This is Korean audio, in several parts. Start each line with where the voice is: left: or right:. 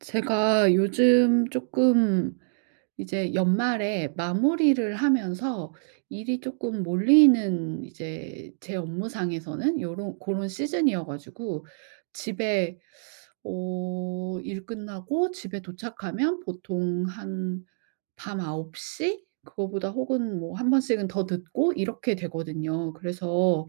right: 제가 요즘 조금 이제 연말에 마무리를 하면서 일이 조금 몰리는 이제 제 업무상에서는 요런 고런 시즌이어 가지고 집에 어 일 끝나고 집에 도착하면 보통 한 밤9시 그거보다 혹은 뭐 한 번씩은 더 듣고 이렇게 되거든요. 그래서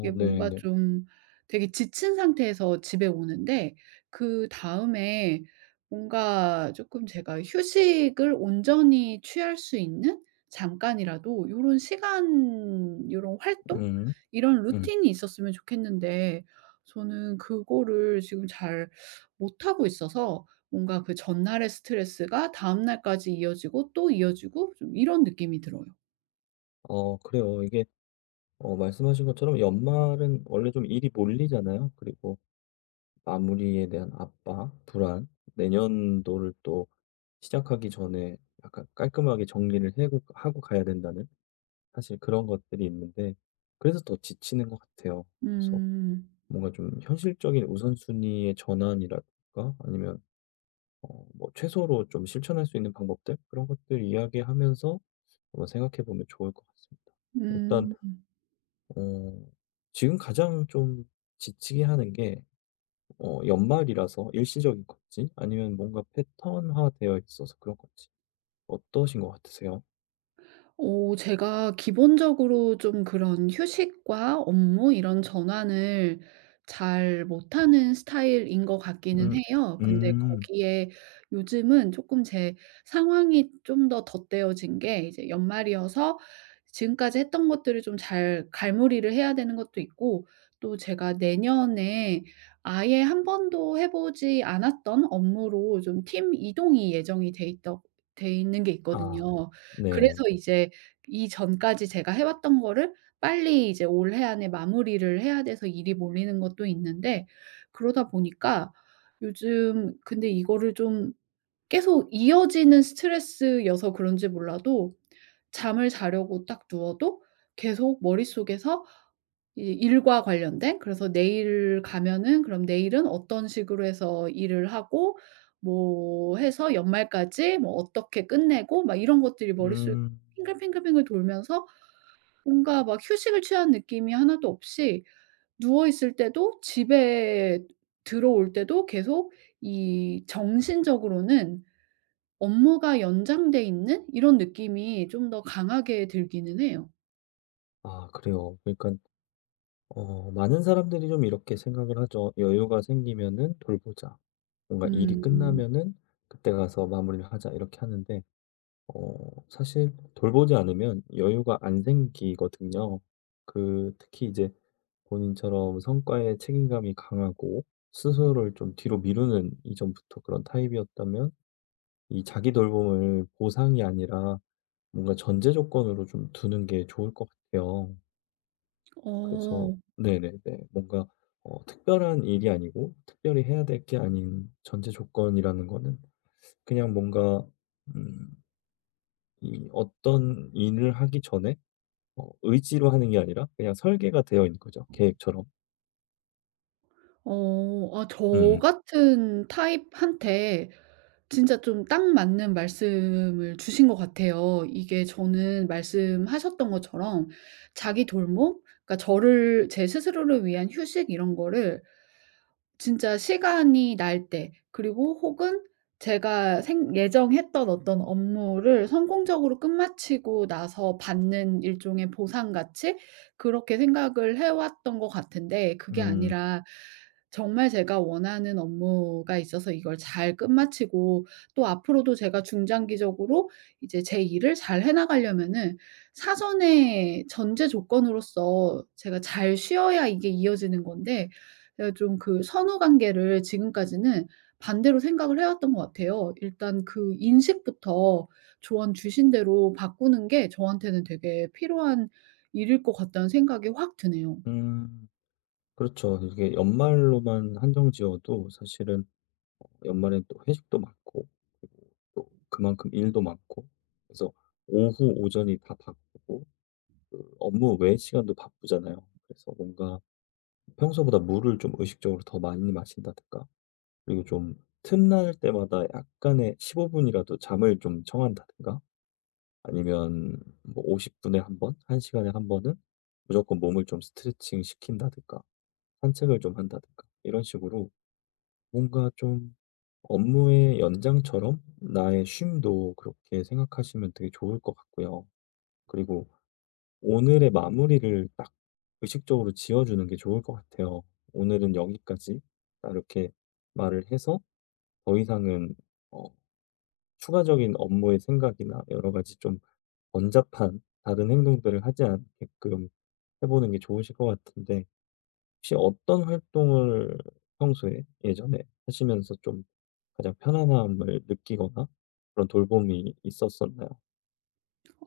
right: 이게 뭔가
left: 네네.
right: 좀 되게 지친 상태에서 집에 오는데 그다음에 뭔가 조금 제가 휴식을 온전히 취할 수 있는, 잠깐이라도 이런 시간, 이런 활동,
left: 음.
right: 이런
left: 음.
right: 루틴이 있었으면 좋겠는데, 저는 그거를 지금 잘 못하고 있어서 뭔가 그 전날의 스트레스가 다음 날까지 이어지고 또 이어지고, 좀 이런 느낌이 들어요.
left: 그래요. 이게 말씀하신 것처럼 연말은 원래 좀 일이 몰리잖아요. 그리고 마무리에 대한 압박, 불안, 내년도를 또 시작하기 전에 약간 깔끔하게 정리를 해고 하고 가야 된다는 사실 그런 것들이 있는데 그래서 더 지치는 것 같아요. 그래서
right: 음.
left: 뭔가 좀 현실적인 우선순위의 전환이랄까? 아니면 뭐 최소로 좀 실천할 수 있는 방법들 그런 것들 이야기하면서 한번 생각해 보면 좋을 것 같습니다. 일단
right: 음.
left: 어 지금 가장 좀 지치게 하는 게 연말이라서 일시적인 건지 아니면 뭔가 패턴화되어 있어서 그런 건지 어떠신 것 같으세요?
right: 제가 기본적으로 좀 그런 휴식과 업무 이런 전환을 잘 못하는 스타일인 것 같기는
left: 음.
right: 해요. 근데
left: 음.
right: 거기에 요즘은 조금 제 상황이 좀 더 덧대어진 게, 이제 연말이어서 지금까지 했던 것들을 좀 잘 갈무리를 해야 되는 것도 있고, 또 제가 내년에 아예 한 번도 해 보지 않았던 업무로 좀 팀 이동이 예정이 돼 있는 게
left: 아.
right: 있거든요.
left: 네.
right: 그래서 이제 이전까지 제가 해 왔던 거를 빨리 이제 올해 안에 마무리를 해야 돼서 일이 몰리는 것도 있는데, 그러다 보니까 요즘 근데 이거를 좀 계속 이어지는 스트레스여서 그런지 몰라도, 잠을 자려고 딱 누워도 계속 머릿속에서 이 일과 관련된, 그래서 내일 가면은 그럼 내일은 어떤 식으로 해서 일을 하고 뭐 해서 연말까지 뭐 어떻게 끝내고 막 이런 것들이 머릿속에
left: 음.
right: 핑글핑글핑글 돌면서, 뭔가 막 휴식을 취한 느낌이 하나도 없이 누워 있을 때도, 집에 들어올 때도 계속 이 정신적으로는 업무가 연장돼 있는 이런 느낌이 좀 더 강하게 들기는 해요.
left: 아 그래요. 그러니까 많은 사람들이 좀 이렇게 생각을 하죠. '여유가 생기면은 돌보자. 뭔가 일이
right: 음.
left: 끝나면은 그때 가서 마무리를 하자.' 이렇게 하는데 어 사실 돌보지 않으면 여유가 안 생기거든요. 그 특히 이제 본인처럼 성과에 책임감이 강하고 스스로를 좀 뒤로 미루는 이전부터 그런 타입이었다면 이 자기 돌봄을 보상이 아니라 뭔가 전제 조건으로 좀 두는 게 좋을 것 같아요. 그래서
right: 어.
left: 네네네. 뭔가 특별한 일이 아니고 특별히 해야 될 게 아닌 전제 조건이라는 거는 그냥 뭔가 음 이 어떤 일을 하기 전에 의지로 하는 게 아니라 그냥 설계가 되어 있는 거죠, 계획처럼.
right: 어. 아, 저
left: 음음.
right: 같은 타입한테 진짜 좀 딱 맞는 말씀을 주신 것 같아요. 이게 저는 말씀하셨던 것처럼 자기 돌봄, 그러니까 저를, 제 스스로를 위한 휴식 이런 거를 진짜 시간이 날 때, 그리고 혹은 제가 생 예정했던 어떤 업무를 성공적으로 끝마치고 나서 받는 일종의 보상같이 그렇게 생각을 해 왔던 것 같은데, 그게
left: 음.
right: 아니라 정말 제가 원하는 업무가 있어서 이걸 잘 끝마치고, 또 앞으로도 제가 중장기적으로 이제 제 일을 잘 해 나가려면은 사전에 전제 조건으로서 제가 잘 쉬어야 이게 이어지는 건데, 제가 좀 그 선후 관계를 지금까지는 반대로 생각을 해 왔던 것 같아요. 일단 그 인식부터 조언 주신 대로 바꾸는 게 저한테는 되게 필요한 일일 것 같다는 생각이 확 드네요.
left: 음, 그렇죠. 이게 연말로만 한정 지어도 사실은 연말엔 또 회식도 많고 그리고 또 그만큼 일도 많고 그래서 오후, 오전이 다 바쁘고 그 업무 외의 시간도 바쁘잖아요. 그래서 뭔가 평소보다 물을 좀 의식적으로 더 많이 마신다든가 그리고 좀 틈날 때마다 약간의 15분 분이라도 잠을 좀 청한다든가 아니면 뭐 50분 분에 한 번, 1시간 시간에 한 번은 무조건 몸을 좀 스트레칭 시킨다든가 산책을 좀 한다든가 이런 식으로 뭔가 좀 업무의 연장처럼 나의 쉼도 그렇게 생각하시면 되게 좋을 것 같고요. 그리고 오늘의 마무리를 딱 의식적으로 지어주는 게 좋을 것 같아요. "오늘은 여기까지." 딱 이렇게 말을 해서 더 이상은 어 추가적인 업무의 생각이나 여러 가지 좀 번잡한 다른 행동들을 하지 않게끔 해 보는 게 좋으실 것 같은데 혹시 어떤 활동을 평소에 예전에 하시면서 좀 가장 편안함을 느끼거나 그런 돌봄이 있었었나요?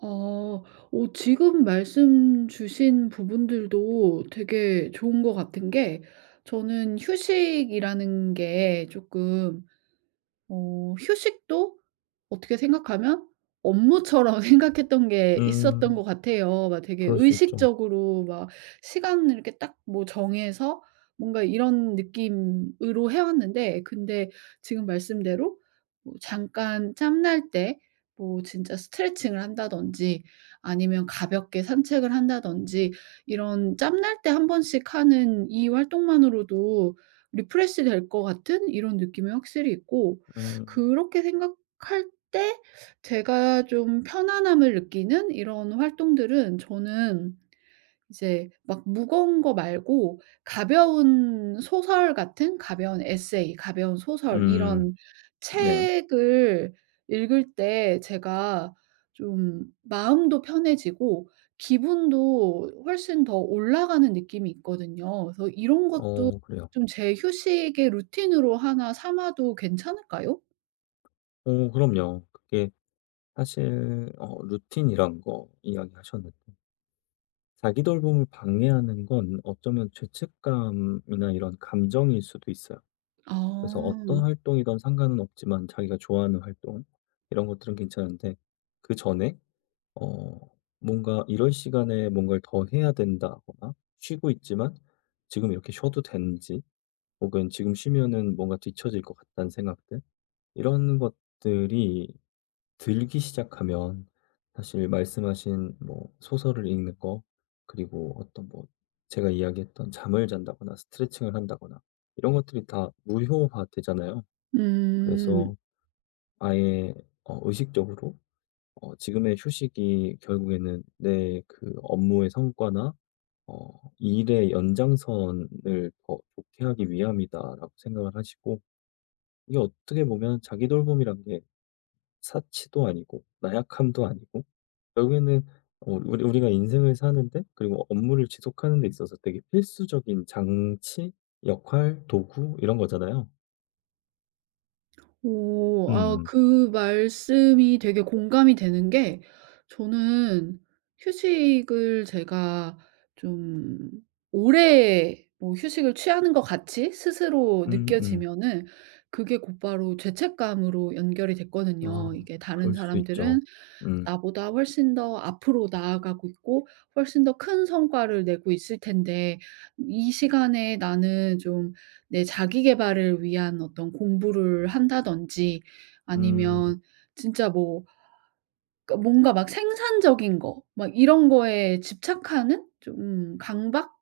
right: 어. 지금 말씀 주신 부분들도 되게 좋은 것 같은 게, 저는 휴식이라는 게 조금 휴식도 어떻게 생각하면 업무처럼 생각했던 게 있었던 것
left: 음.
right: 같아요. 막 되게
left: 그럴 수 있죠.
right: 의식적으로 막 시간을 이렇게 딱 뭐 정해서 뭔가 이런 느낌으로 해 왔는데, 근데 지금 말씀대로 뭐 잠깐 짬날 때 뭐 진짜 스트레칭을 한다든지, 아니면 가볍게 산책을 한다든지 이런 짬날 때 한 번씩 하는 이 활동만으로도 리프레시 될 것 같은 이런 느낌이 확실히 있고,
left: 음.
right: 그렇게 생각 할 때 제가 좀 편안함을 느끼는 이런 활동들은, 저는 이제 막 무거운 거 말고 가벼운 소설 같은, 가벼운 에세이, 가벼운 소설
left: 음.
right: 이런
left: 네.
right: 책을 읽을 때 제가 좀 마음도 편해지고 기분도 훨씬 더 올라가는 느낌이 있거든요. 그래서 이런 것도
left: 어 그래요.
right: 좀 제 휴식의 루틴으로 하나 삼아도 괜찮을까요?
left: 어 그럼요. 그게 사실 루틴이란 거 이야기하셨는데 자기 돌봄을 방해하는 건 어쩌면 죄책감이나 이런 감정일 수도 있어요. 그래서 어떤
right: 아.
left: 활동이든 상관은 없지만 자기가 좋아하는 활동 이런 것들은 괜찮은데 그전에 어 뭔가 '이럴 시간에 뭔가를 더 해야 된다.'거나 '쉬고 있지만 지금 이렇게 쉬어도 되는지.' 혹은 '지금 쉬면은 뭔가 뒤처질 것 같다.'는 생각들 이런 것들이 들기 시작하면 사실 말씀하신 뭐 소설을 읽는 거 그리고 어떤 뭐 제가 이야기했던 잠을 잔다거나 스트레칭을 한다거나 이런 것들이 다 무효화 되잖아요.
right: 음.
left: 그래서 아예 의식적으로 지금의 휴식이 결국에는 내 그 업무의 성과나 일의 연장선을 더 좋게 하기 위함이다라고 생각을 하시고 이게 어떻게 보면 자기 돌봄이란 게 사치도 아니고 나약함도 아니고 결국에는 우리가 인생을 사는데 그리고 업무를 지속하는 데 있어서 되게 필수적인 장치, 역할, 도구 이런 거잖아요.
right: 오. 아,
left: 음.
right: 그 말씀이 되게 공감이 되는 게, 저는 휴식을 제가 좀 오래 뭐 휴식을 취하는 것 같이 스스로
left: 음음.
right: 느껴지면은 그게 곧바로 죄책감으로 연결이
left: 아
right: 됐거든요. 이게 다른
left: 그럴 수 있죠.
right: 사람들은
left: 음.
right: 나보다 훨씬 더 앞으로 나아가고 있고 훨씬 더 큰 성과를 내고 있을 텐데, 이 시간에 나는 좀 내 자기 계발을 위한 어떤 공부를 한다든지,
left: 음.
right: 아니면 진짜 뭐, 그러니까 뭔가 막 생산적인 거, 막 이런 거에 집착하는 좀 강박,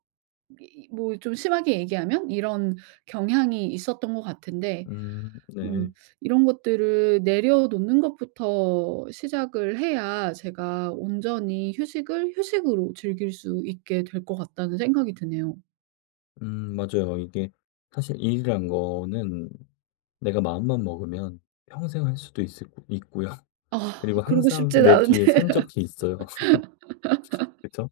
right: 뭐 좀 심하게 얘기하면 이런 경향이 있었던 것 같은데,
left: 음. 네.
right: 좀 이런 것들을 내려놓는 것부터 시작을 해야 제가 온전히 휴식을 휴식으로 즐길 수 있게 될 것 같다는 생각이 드네요.
left: 음 맞아요. 이게 사실 일이란 거는 내가 마음만 먹으면 평생 할 수도 있을 있고요.
right: 아,
left: 그리고
right: 그러고
left: 항상
right: 싶진
left: 내
right: 않은데
left: 뒤에 산적이 있어요. 그쵸?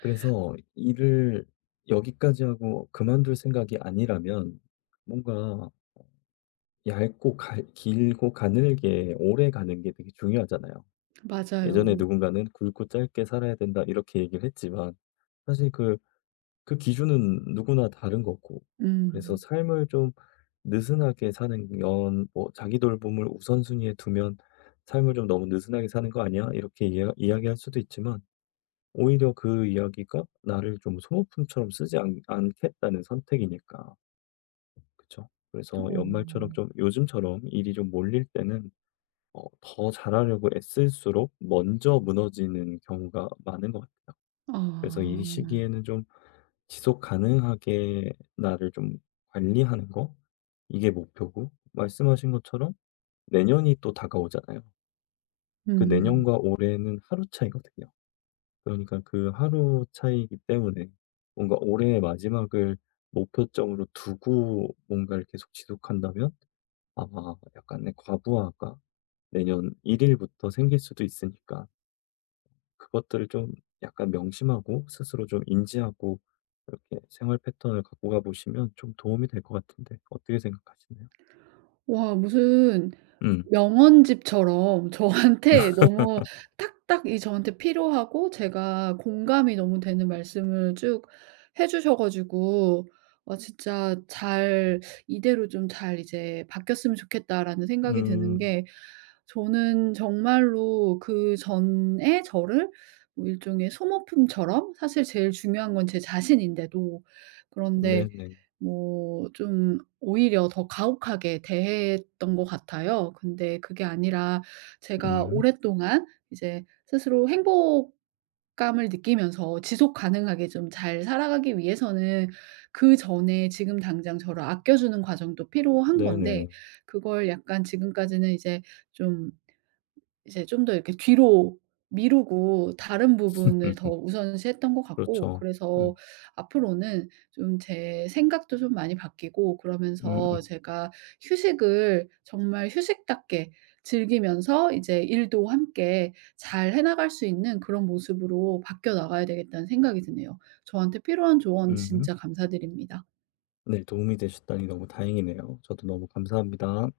left: 그래서 일을 여기까지 하고 그만둘 생각이 아니라면 뭔가 길고 가늘게 오래 가는 게 되게 중요하잖아요. 예전에
right: 맞아요.
left: 누군가는 굵고 짧게 살아야 된다 이렇게 얘기를 했지만 사실 그, 그 기준은 누구나 다른 거고 그래서
right: 음.
left: 삶을 좀 느슨하게 사는 건 뭐 자기 돌봄을 우선순위에 두면 삶을 좀 너무 느슨하게 사는 거 아니야? 이렇게 이야기할 수도 있지만 오히려 그 이야기가 나를 좀 소모품처럼 쓰지 않겠다는 선택이니까. 그쵸? 그래서
right: 어.
left: 연말처럼 좀 요즘처럼 일이 좀 몰릴 때는 어, 더 잘하려고 애쓸수록 먼저 무너지는 경우가 많은 것 같아요. 그래서 이
right: 아.
left: 시기에는 좀 지속 가능하게 나를 좀 관리하는 거? 이게 목표고, 말씀하신 것처럼 내년이 또 다가오잖아요. 그
right: 음.
left: 내년과 올해는 하루 차이거든요. 그러니까 그 하루 차이이기 때문에 뭔가 올해의 마지막을 목표점으로 두고 뭔가를 계속 지속한다면 아마 약간의 과부하가 내년 1일부터 생길 수도 있으니까 그것들을 좀 약간 명심하고 스스로 좀 인지하고 이렇게 생활 패턴을 갖고 가 보시면 좀 도움이 될 것 같은데 어떻게 생각하시나요?
right: 와, 무슨
left: 음.
right: 명언집처럼 저한테 너무 딱딱 이 저한테 필요하고 제가 공감이 너무 되는 말씀을 쭉 해 주셔 가지고, 진짜 잘 '이대로 좀 잘 이제 바뀌었으면 좋겠다.'라는 생각이 드는
left: 음.
right: 게, 저는 정말로 그전에 저를 뭐 일종의 소모품처럼, 사실 제일 중요한 건 제 자신인데도 그런데
left: 네네.
right: 뭐, 좀 오히려 더 가혹하게 대했던 것 같아요. 근데 그게 아니라 제가
left: 음.
right: 오랫동안 이제 스스로 행복감을 느끼면서 지속 가능하게 좀 잘 살아가기 위해서는, 그전에 지금 당장 저를 아껴 주는 과정도 필요한
left: 네네.
right: 건데, 그걸 약간 지금까지는 이제 좀 이제 좀 더 이렇게 뒤로 미루고 다른 부분을 더 우선시했던 것 같고,
left: 그렇죠.
right: 그래서
left: 음.
right: 앞으로는 좀 제 생각도 좀 많이 바뀌고,
left: 음음.
right: 그러면서
left: 음.
right: 제가 휴식을 정말 휴식답게 즐기면서 이제 일도 함께 잘 해 나갈 수 있는 그런 모습으로 바뀌어 나가야 되겠다는 생각이 드네요. 저한테 필요한 조언
left: 음.
right: 진짜 감사드립니다.
left: 네, 도움이 되셨다니 너무 다행이네요. 저도 너무 감사합니다.